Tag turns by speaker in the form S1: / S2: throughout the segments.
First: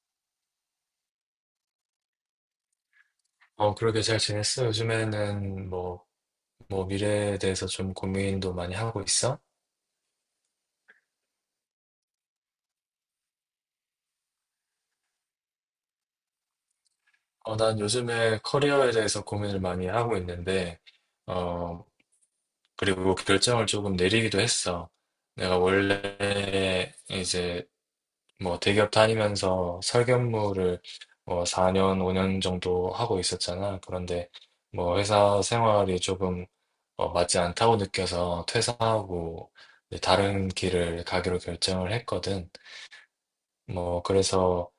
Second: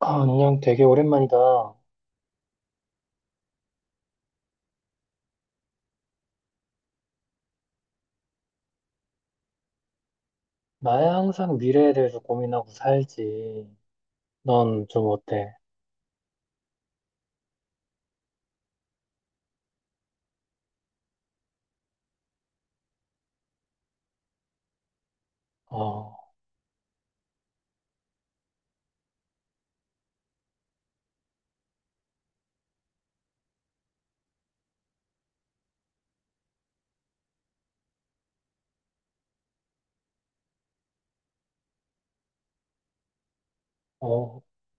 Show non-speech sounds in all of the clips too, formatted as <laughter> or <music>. S1: 아, 안녕, 되게 오랜만이다.
S2: 그러게. 잘 지냈어? 요즘에는 뭐, 미래에 대해서 좀 고민도 많이 하고 있어?
S1: 나야 항상 미래에 대해서 고민하고 살지. 넌 좀 어때?
S2: 난 요즘에 커리어에 대해서 고민을 많이 하고 있는데, 어, 그리고 결정을 조금 내리기도 했어. 내가
S1: 어,
S2: 원래 이제 뭐 대기업 다니면서 설계업무를 뭐 4년, 5년 정도 하고 있었잖아. 그런데 뭐 회사 생활이 조금 맞지 않다고 느껴서 퇴사하고 이제 다른 길을 가기로 결정을 했거든. 뭐
S1: 어,
S2: 그래서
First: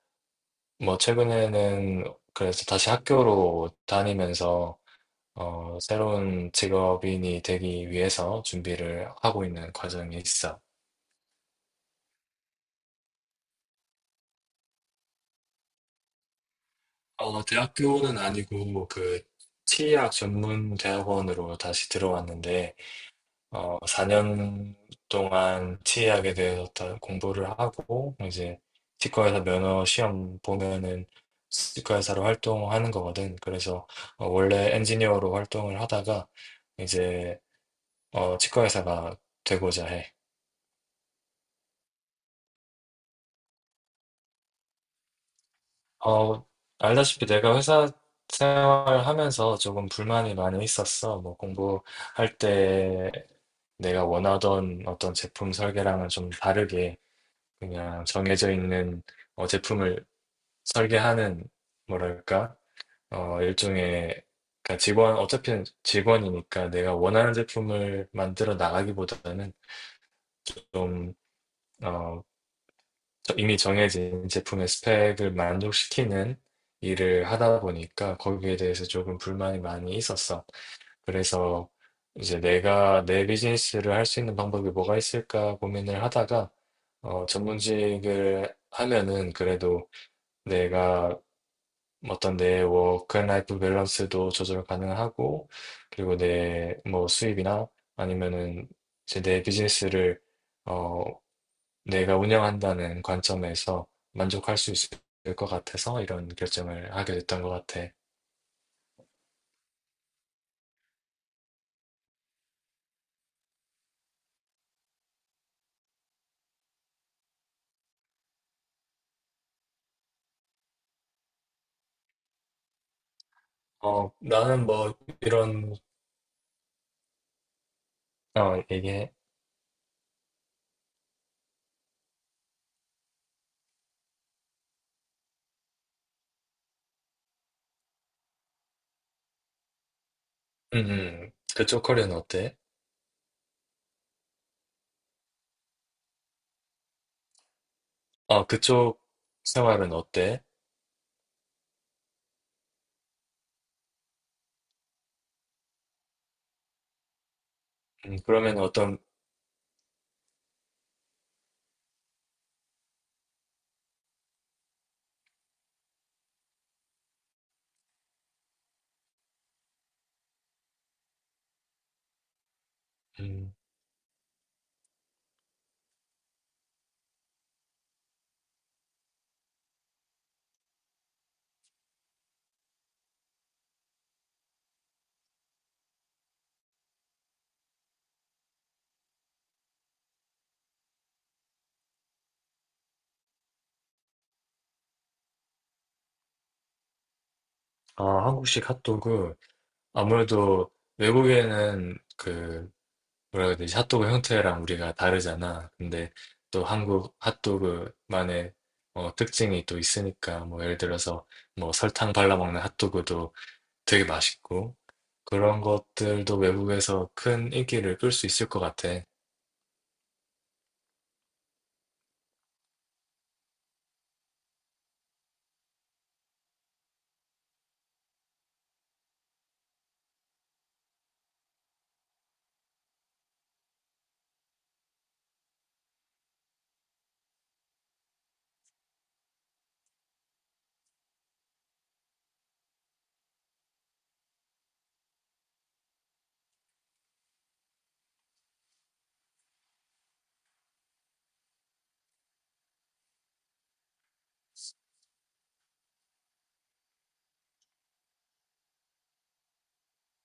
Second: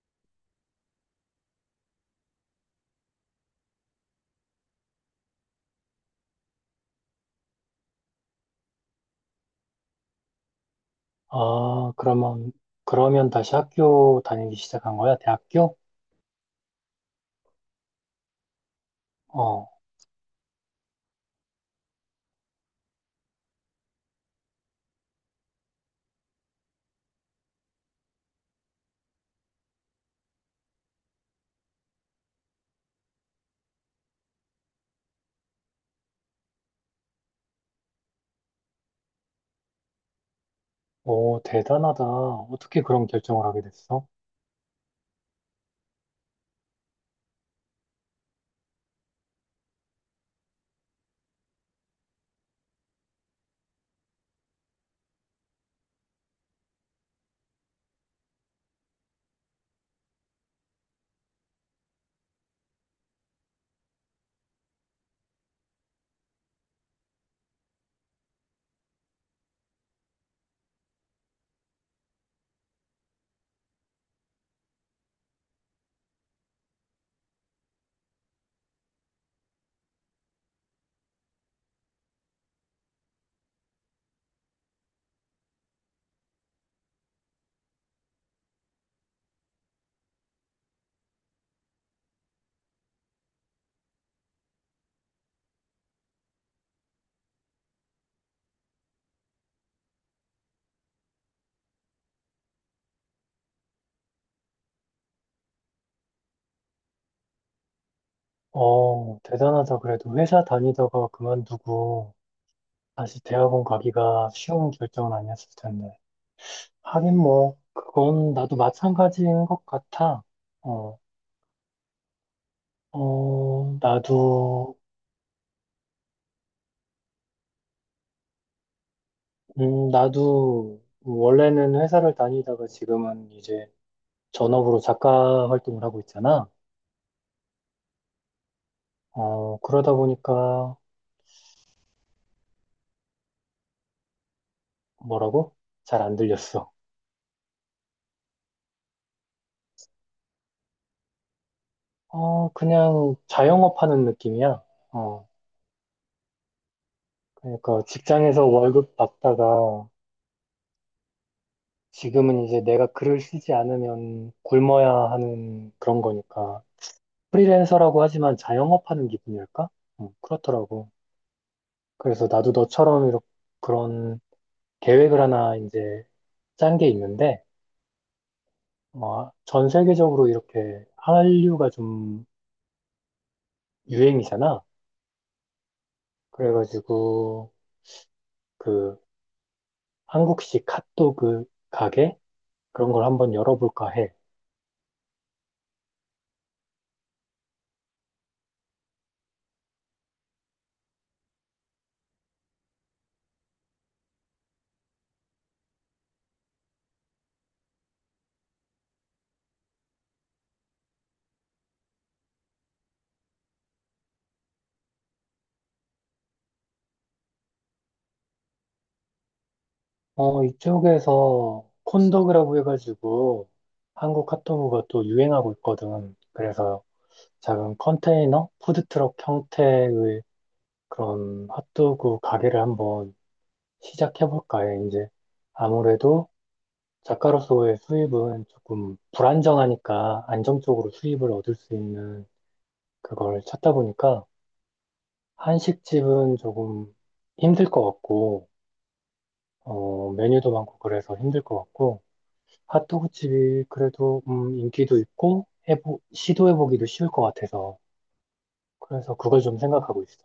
S2: 뭐 최근에는 그래서 다시 학교로 다니면서 새로운 직업인이 되기 위해서 준비를 하고 있는 과정이 있어.
S1: 아, 그러면 다시 학교 다니기 시작한 거야? 대학교?
S2: 대학교는 아니고 그
S1: 어,
S2: 치의학 전문 대학원으로 다시 들어왔는데 4년 동안 치 a 하게 되었다 공부를 하고, 이제 치과에서 면허 시험 보면은 치과의사로 활동하는 거거든. 그래서 원래 엔지니어로 활동을 하다가 이제 치과의사가 되고자 해.
S1: 오, 대단하다. 어떻게 그런 결정을 하게 됐어?
S2: 어, 알다시피 내가 회사 생활하면서 조금 불만이 많이 있었어. 뭐 공부할 때 내가 원하던 어떤 제품 설계랑은 좀 다르게 그냥 정해져 있는 제품을 설계하는 뭐랄까 일종의 그러니까 직원이니까 내가 원하는 제품을 만들어 나가기보다는 좀 어 이미 정해진 제품의 스펙을 만족시키는 일을 하다 보니까 거기에 대해서 조금 불만이 많이 있었어. 그래서 이제 내가 내 비즈니스를 할 수 있는 방법이 뭐가 있을까 고민을 하다가 전문직을 하면은 그래도 내가 어떤 내 워크앤라이프 밸런스도 조절 가능하고 그리고 내 뭐 수입이나 아니면은 이제 내 비즈니스를 어 내가 운영한다는 관점에서 만족할 수 있을 것 같아서 이런 결정을 하게 됐던 것 같아.
S1: 어, 대단하다. 그래도 회사 다니다가 그만두고 다시 대학원 가기가 쉬운 결정은 아니었을 텐데. 하긴 뭐, 그건 나도 마찬가지인 것 같아. 어,
S2: 나는
S1: 나도
S2: 뭐 이런 얘기해.
S1: 나도 원래는 회사를 다니다가 지금은 이제 전업으로 작가 활동을 하고 있잖아. 어, 그러다 보니까
S2: 그쪽 커리어는 어때?
S1: 뭐라고? 잘 안 들렸어.
S2: 그쪽 생활은 어때?
S1: 어, 그냥 자영업 하는 느낌이야. 어, 그러니까 직장에서
S2: 그러면
S1: 월급
S2: 어떤
S1: 받다가 지금은 이제 내가 글을 쓰지 않으면 굶어야 하는 그런 거니까. 프리랜서라고 하지만 자영업 하는 기분일까? 그렇더라고. 그래서 나도 너처럼 이렇게
S2: 음,
S1: 그런 계획을 하나 이제 짠 게 있는데, 어, 전 세계적으로 이렇게 한류가 좀 유행이잖아. 그래가지고, 그, 한국식 핫도그 가게? 그런 걸 한번 열어볼까 해.
S2: 아, 한국식 핫도그. 아무래도 외국에는 그 뭐라 해야 되지? 핫도그 형태랑 우리가 다르잖아. 근데 또 한국 핫도그만의 특징이 또 있으니까 뭐 예를 들어서 뭐 설탕 발라 먹는 핫도그도 되게 맛있고 그런 것들도 외국에서 큰 인기를 끌 수 있을 것 같아.
S1: 어, 이쪽에서 콘도그라고 해가지고, 한국 핫도그가 또 유행하고 있거든. 그래서 작은 컨테이너? 푸드트럭 형태의 그런 핫도그 가게를 한번 시작해볼까 해. 이제 아무래도 작가로서의 수입은 조금 불안정하니까 안정적으로 수입을 얻을 수 있는 그걸 찾다 보니까 한식집은 조금 힘들 것 같고, 어, 메뉴도 많고 그래서 힘들 것 같고, 핫도그집이 그래도 인기도 있고, 시도해보기도 쉬울 것 같아서, 그래서 그걸 좀 생각하고 있어.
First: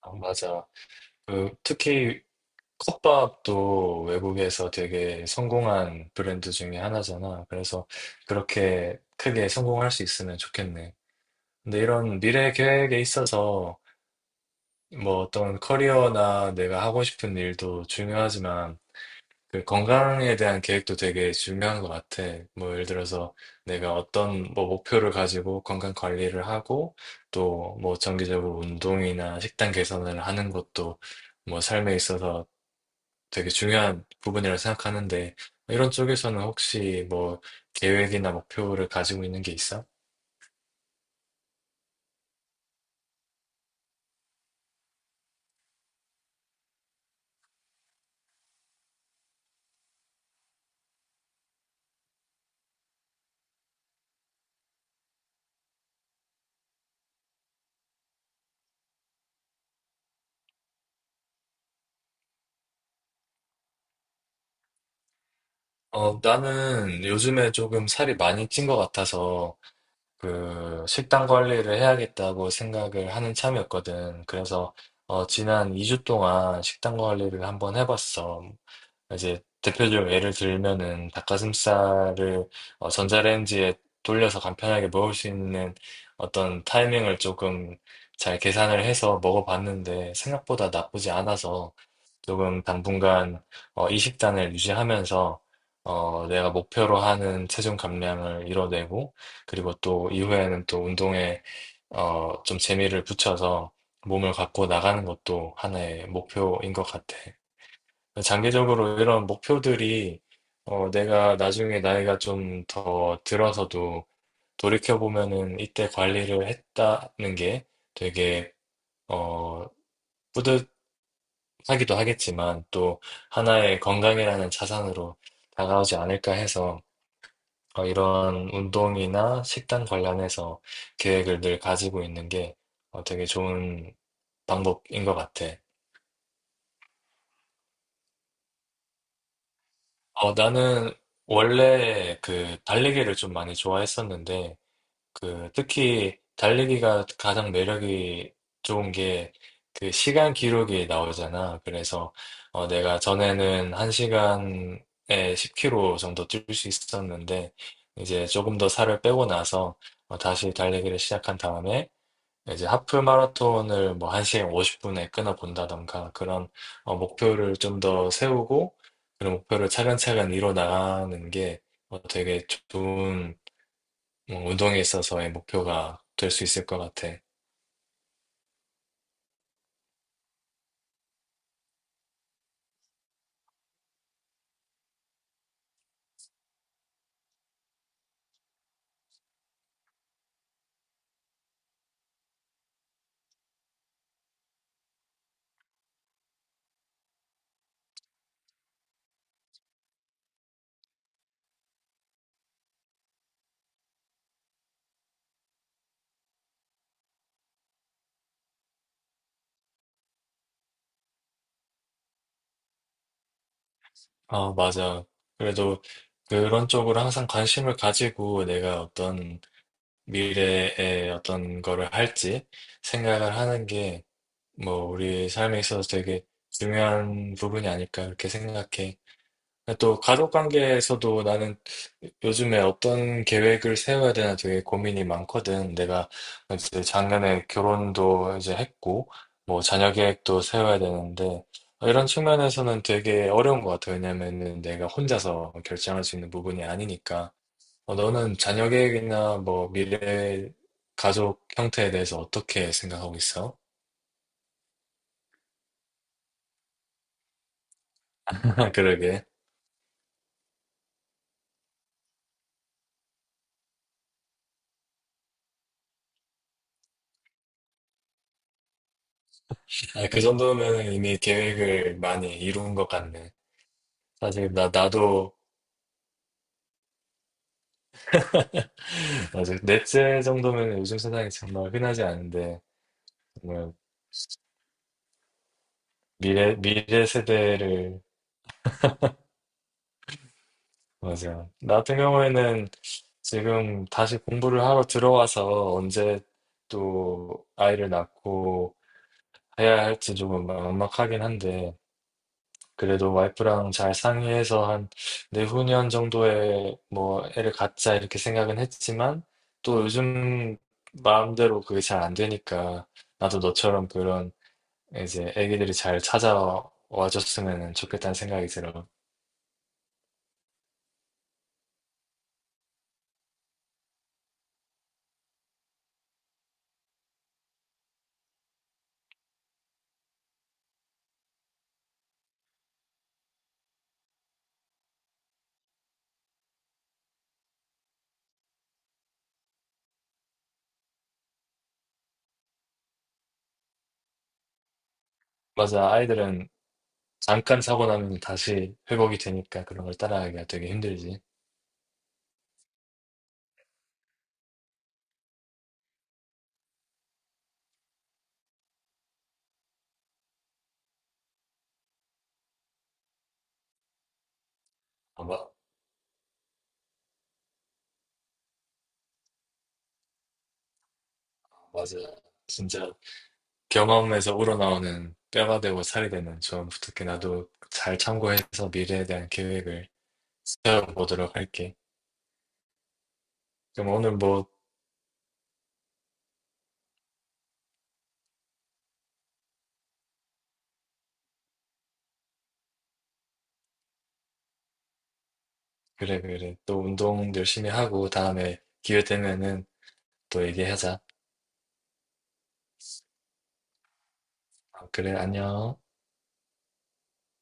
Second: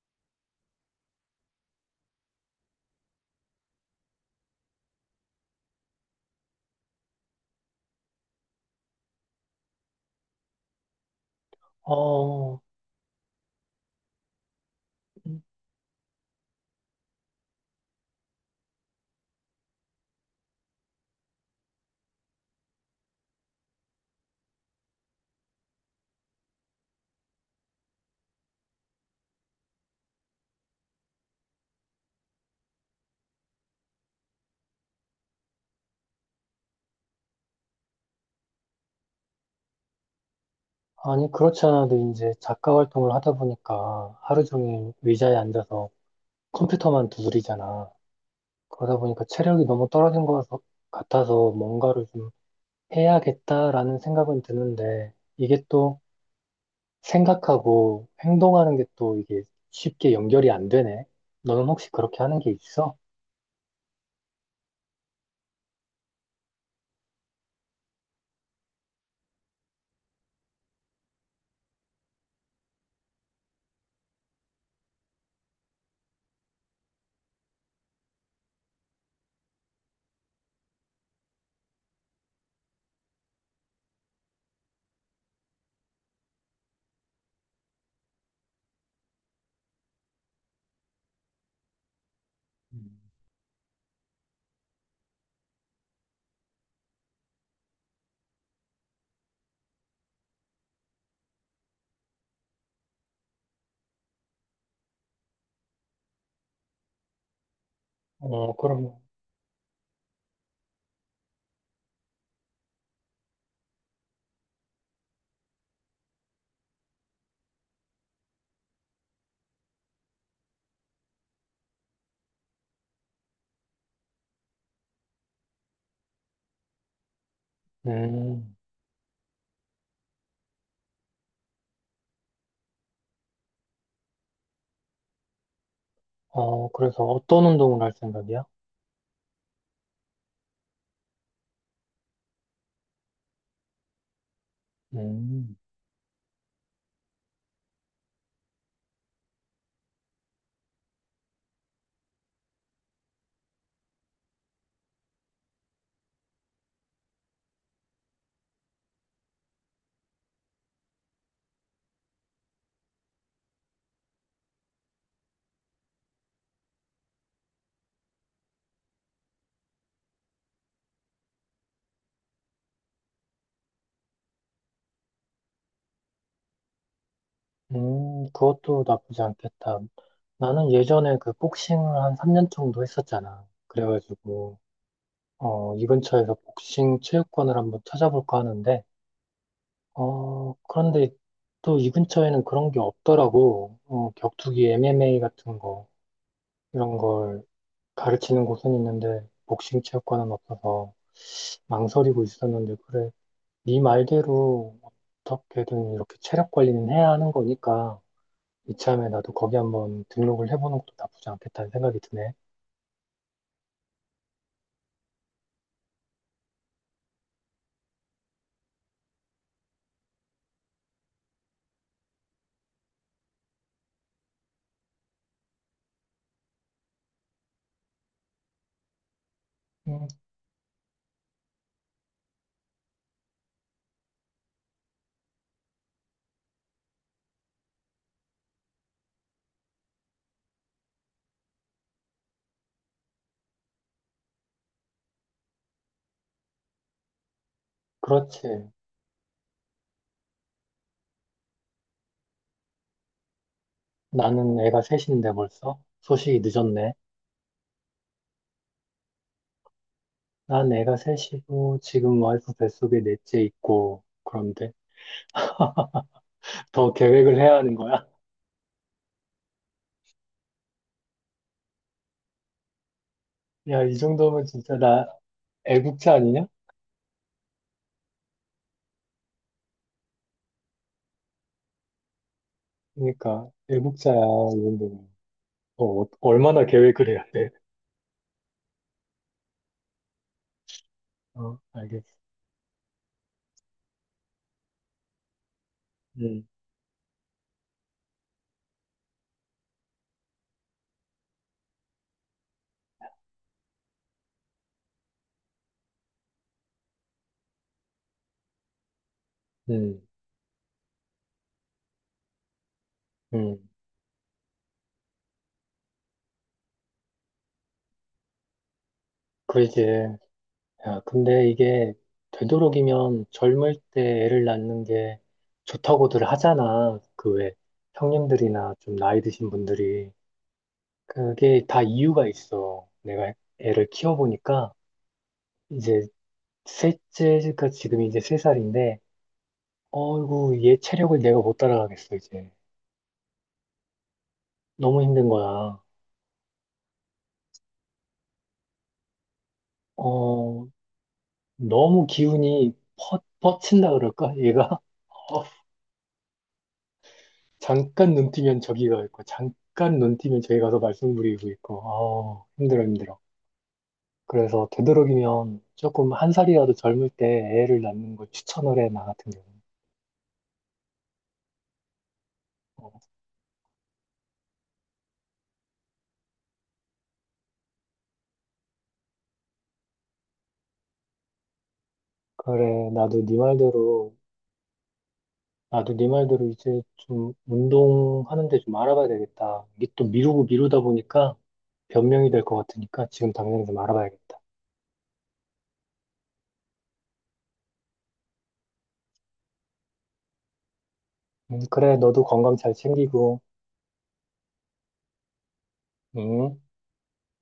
S2: 아, 맞아. 그 특히 컵밥도 외국에서 되게 성공한 브랜드 중에 하나잖아. 그래서 그렇게 크게 성공할 수 있으면 좋겠네. 근데 이런 미래
S1: 어,
S2: 계획에 있어서 뭐 어떤 커리어나 내가 하고 싶은 일도 중요하지만 그 건강에 대한 계획도 되게 중요한 것 같아. 뭐 예를 들어서 내가 어떤 뭐 목표를 가지고 건강 관리를 하고 또 뭐 정기적으로 운동이나 식단 개선을 하는 것도 뭐 삶에 있어서 되게 중요한 부분이라 생각하는데 이런 쪽에서는 혹시 뭐 계획이나 목표를 가지고 있는 게 있어?
S1: 아니, 그렇지 않아도 이제 작가 활동을 하다 보니까 하루 종일 의자에 앉아서 컴퓨터만 두드리잖아. 그러다 보니까 체력이 너무 떨어진 것 같아서 뭔가를 좀 해야겠다라는 생각은 드는데 이게 또 생각하고 행동하는 게 또 이게 쉽게 연결이 안 되네. 너는 혹시 그렇게 하는 게 있어?
S2: 나는 요즘에 조금 살이 많이 찐 것 같아서 그 식단 관리를 해야겠다고 생각을 하는 참이었거든. 그래서 지난 2주 동안 식단 관리를 한번 해봤어. 이제 대표적으로 예를 들면은 닭가슴살을 전자레인지에 돌려서 간편하게 먹을 수 있는 어떤 타이밍을 조금 잘 계산을 해서 먹어봤는데 생각보다 나쁘지 않아서 조금
S1: 음.
S2: 당분간 이 식단을 유지하면서 내가 목표로 하는 체중 감량을 이뤄내고 그리고 또 이후에는 또 운동에 좀 재미를 붙여서 몸을 갖고 나가는 것도 하나의 목표인 것 같아.
S1: 어, 그럼,
S2: 장기적으로 이런 목표들이 내가 나중에 나이가 좀 더 들어서도 돌이켜보면은 이때 관리를 했다는 게 되게 어, 뿌듯하기도 하겠지만 또 하나의 건강이라는 자산으로 다가오지 않을까 해서 이런
S1: 음,
S2: 운동이나 식단 관련해서 계획을 늘 가지고 있는 게 되게 좋은 방법인 것 같아.
S1: 어, 그래서 어떤 운동을 할 생각이야?
S2: 나는 원래 그 달리기를 좀 많이 좋아했었는데 그
S1: 음,
S2: 특히 달리기가 가장 매력이 좋은 게 그 시간 기록이 나오잖아. 그래서 내가 전에는 1시간에 10km 정도 뛸 수 있었는데 이제 조금 더 살을 빼고 나서 다시 달리기를 시작한 다음에 이제 하프 마라톤을 뭐 1시간 50분에 끊어본다던가 그런 목표를 좀 더 세우고 그런 목표를 차근차근 이뤄 나가는 게 되게 좋은 뭐 운동에 있어서의 목표가 될 수 있을 것 같아.
S1: 그것도 나쁘지 않겠다. 나는 예전에 그 복싱을 한 3년 정도 했었잖아. 그래가지고, 어, 이 근처에서 복싱 체육관을 한번 찾아볼까 하는데, 어, 그런데 또 이 근처에는 그런 게 없더라고. 어, 격투기 MMA 같은 거, 이런 걸 가르치는 곳은 있는데, 복싱 체육관은 없어서 망설이고 있었는데, 그래. 네 말대로 어떻게든 이렇게 체력 관리는 해야 하는 거니까, 이참에 나도 거기 한번 등록을 해보는 것도 나쁘지 않겠다는 생각이 드네.
S2: 아, 맞아. 그래도 그런 쪽으로 항상 관심을 가지고 내가 어떤 미래에 어떤 거를 할지 생각을 하는 게 뭐 우리 삶에 있어서 되게 중요한 부분이 아닐까 그렇게 생각해. 또
S1: 음,
S2: 가족 관계에서도 나는 요즘에 어떤 계획을 세워야 되나 되게 고민이 많거든. 내가 이제 작년에 결혼도 이제 했고, 뭐 자녀 계획도 세워야 되는데, 이런 측면에서는 되게 어려운 것 같아. 왜냐면은 내가 혼자서 결정할 수 있는 부분이 아니니까. 너는 자녀
S1: 그렇지.
S2: 계획이나 뭐 미래 가족 형태에 대해서 어떻게 생각하고 있어?
S1: 나는 애가 셋인데 벌써? 소식이 늦었네.
S2: <laughs> 그러게.
S1: 난 애가 셋이고, 지금 와이프 뱃속에 넷째 있고, 그런데 더 계획을 해야 하는 거야?
S2: 아, 그 정도면 이미 계획을 많이 이룬 것 같네.
S1: 야, 이 정도면
S2: 사실 나,
S1: 진짜 나
S2: 나도
S1: 애국자 아니냐?
S2: 맞아요. 넷째 정도면 요즘 세상에 정말 흔하지 않은데,
S1: 그러니까
S2: 정말
S1: 애국자야, 이 정도면. 어,
S2: 미래,
S1: 얼마나
S2: 미래
S1: 계획을 해야 돼?
S2: 세대를, 맞아요.
S1: 어,
S2: 나 같은
S1: 알겠어.
S2: 경우에는 지금 다시 공부를 하러 들어와서 언제
S1: 음,
S2: 또 아이를 낳고 해야 할지 조금 막막하긴 한데, 그래도 와이프랑 잘 상의해서 한 내후년 정도에 뭐 애를 갖자 이렇게 생각은 했지만, 또
S1: 음,
S2: 요즘 마음대로 그게 잘 안 되니까, 나도
S1: 음.
S2: 너처럼 그런 이제 애기들이 잘 찾아와 줬으면 좋겠다는 생각이 들어.
S1: 그러지. 야, 근데 이게 되도록이면 젊을 때 애를 낳는 게 좋다고들 하잖아. 그 왜 형님들이나 좀 나이 드신 분들이. 그게 다 이유가 있어. 내가 애를 키워보니까 이제 셋째가 지금 이제 세 살인데 어이구, 얘 체력을 내가 못 따라가겠어, 이제. 너무 힘든 거야.
S2: 맞아, 아이들은 잠깐 사고 나면 다시 회복이 되니까 그런 걸 따라하기가
S1: 어,
S2: 되게 힘들지.
S1: 너무 기운이 퍼친다 그럴까? 얘가? <laughs> 어, 잠깐 눈 뜨면 저기 가 있고, 잠깐 눈 뜨면 저기 가서 말썽 부리고 있고, 아 힘들어, 힘들어. 그래서
S2: 아마,
S1: 되도록이면 조금 한 살이라도 젊을 때 애를 낳는 걸 추천을 해, 나 같은 경우는.
S2: 맞아.
S1: 어,
S2: 진짜 경험에서 우러나오는 뼈가 되고 살이 되는 조언 부탁해. 나도 잘 참고해서 미래에 대한 계획을 세워보도록 할게.
S1: 그래,
S2: 그럼 오늘 뭐,
S1: 나도 네 말대로 이제 좀 운동하는데 좀 알아봐야 되겠다. 이게 또 미루고 미루다 보니까 변명이 될 것 같으니까 지금 당장 좀 알아봐야겠다.
S2: 그래, 그래. 또 운동 열심히 하고 다음에 기회 되면은 또 얘기하자.
S1: 그래, 너도 건강 잘 챙기고,
S2: 아, 그래, 안녕.
S1: 응?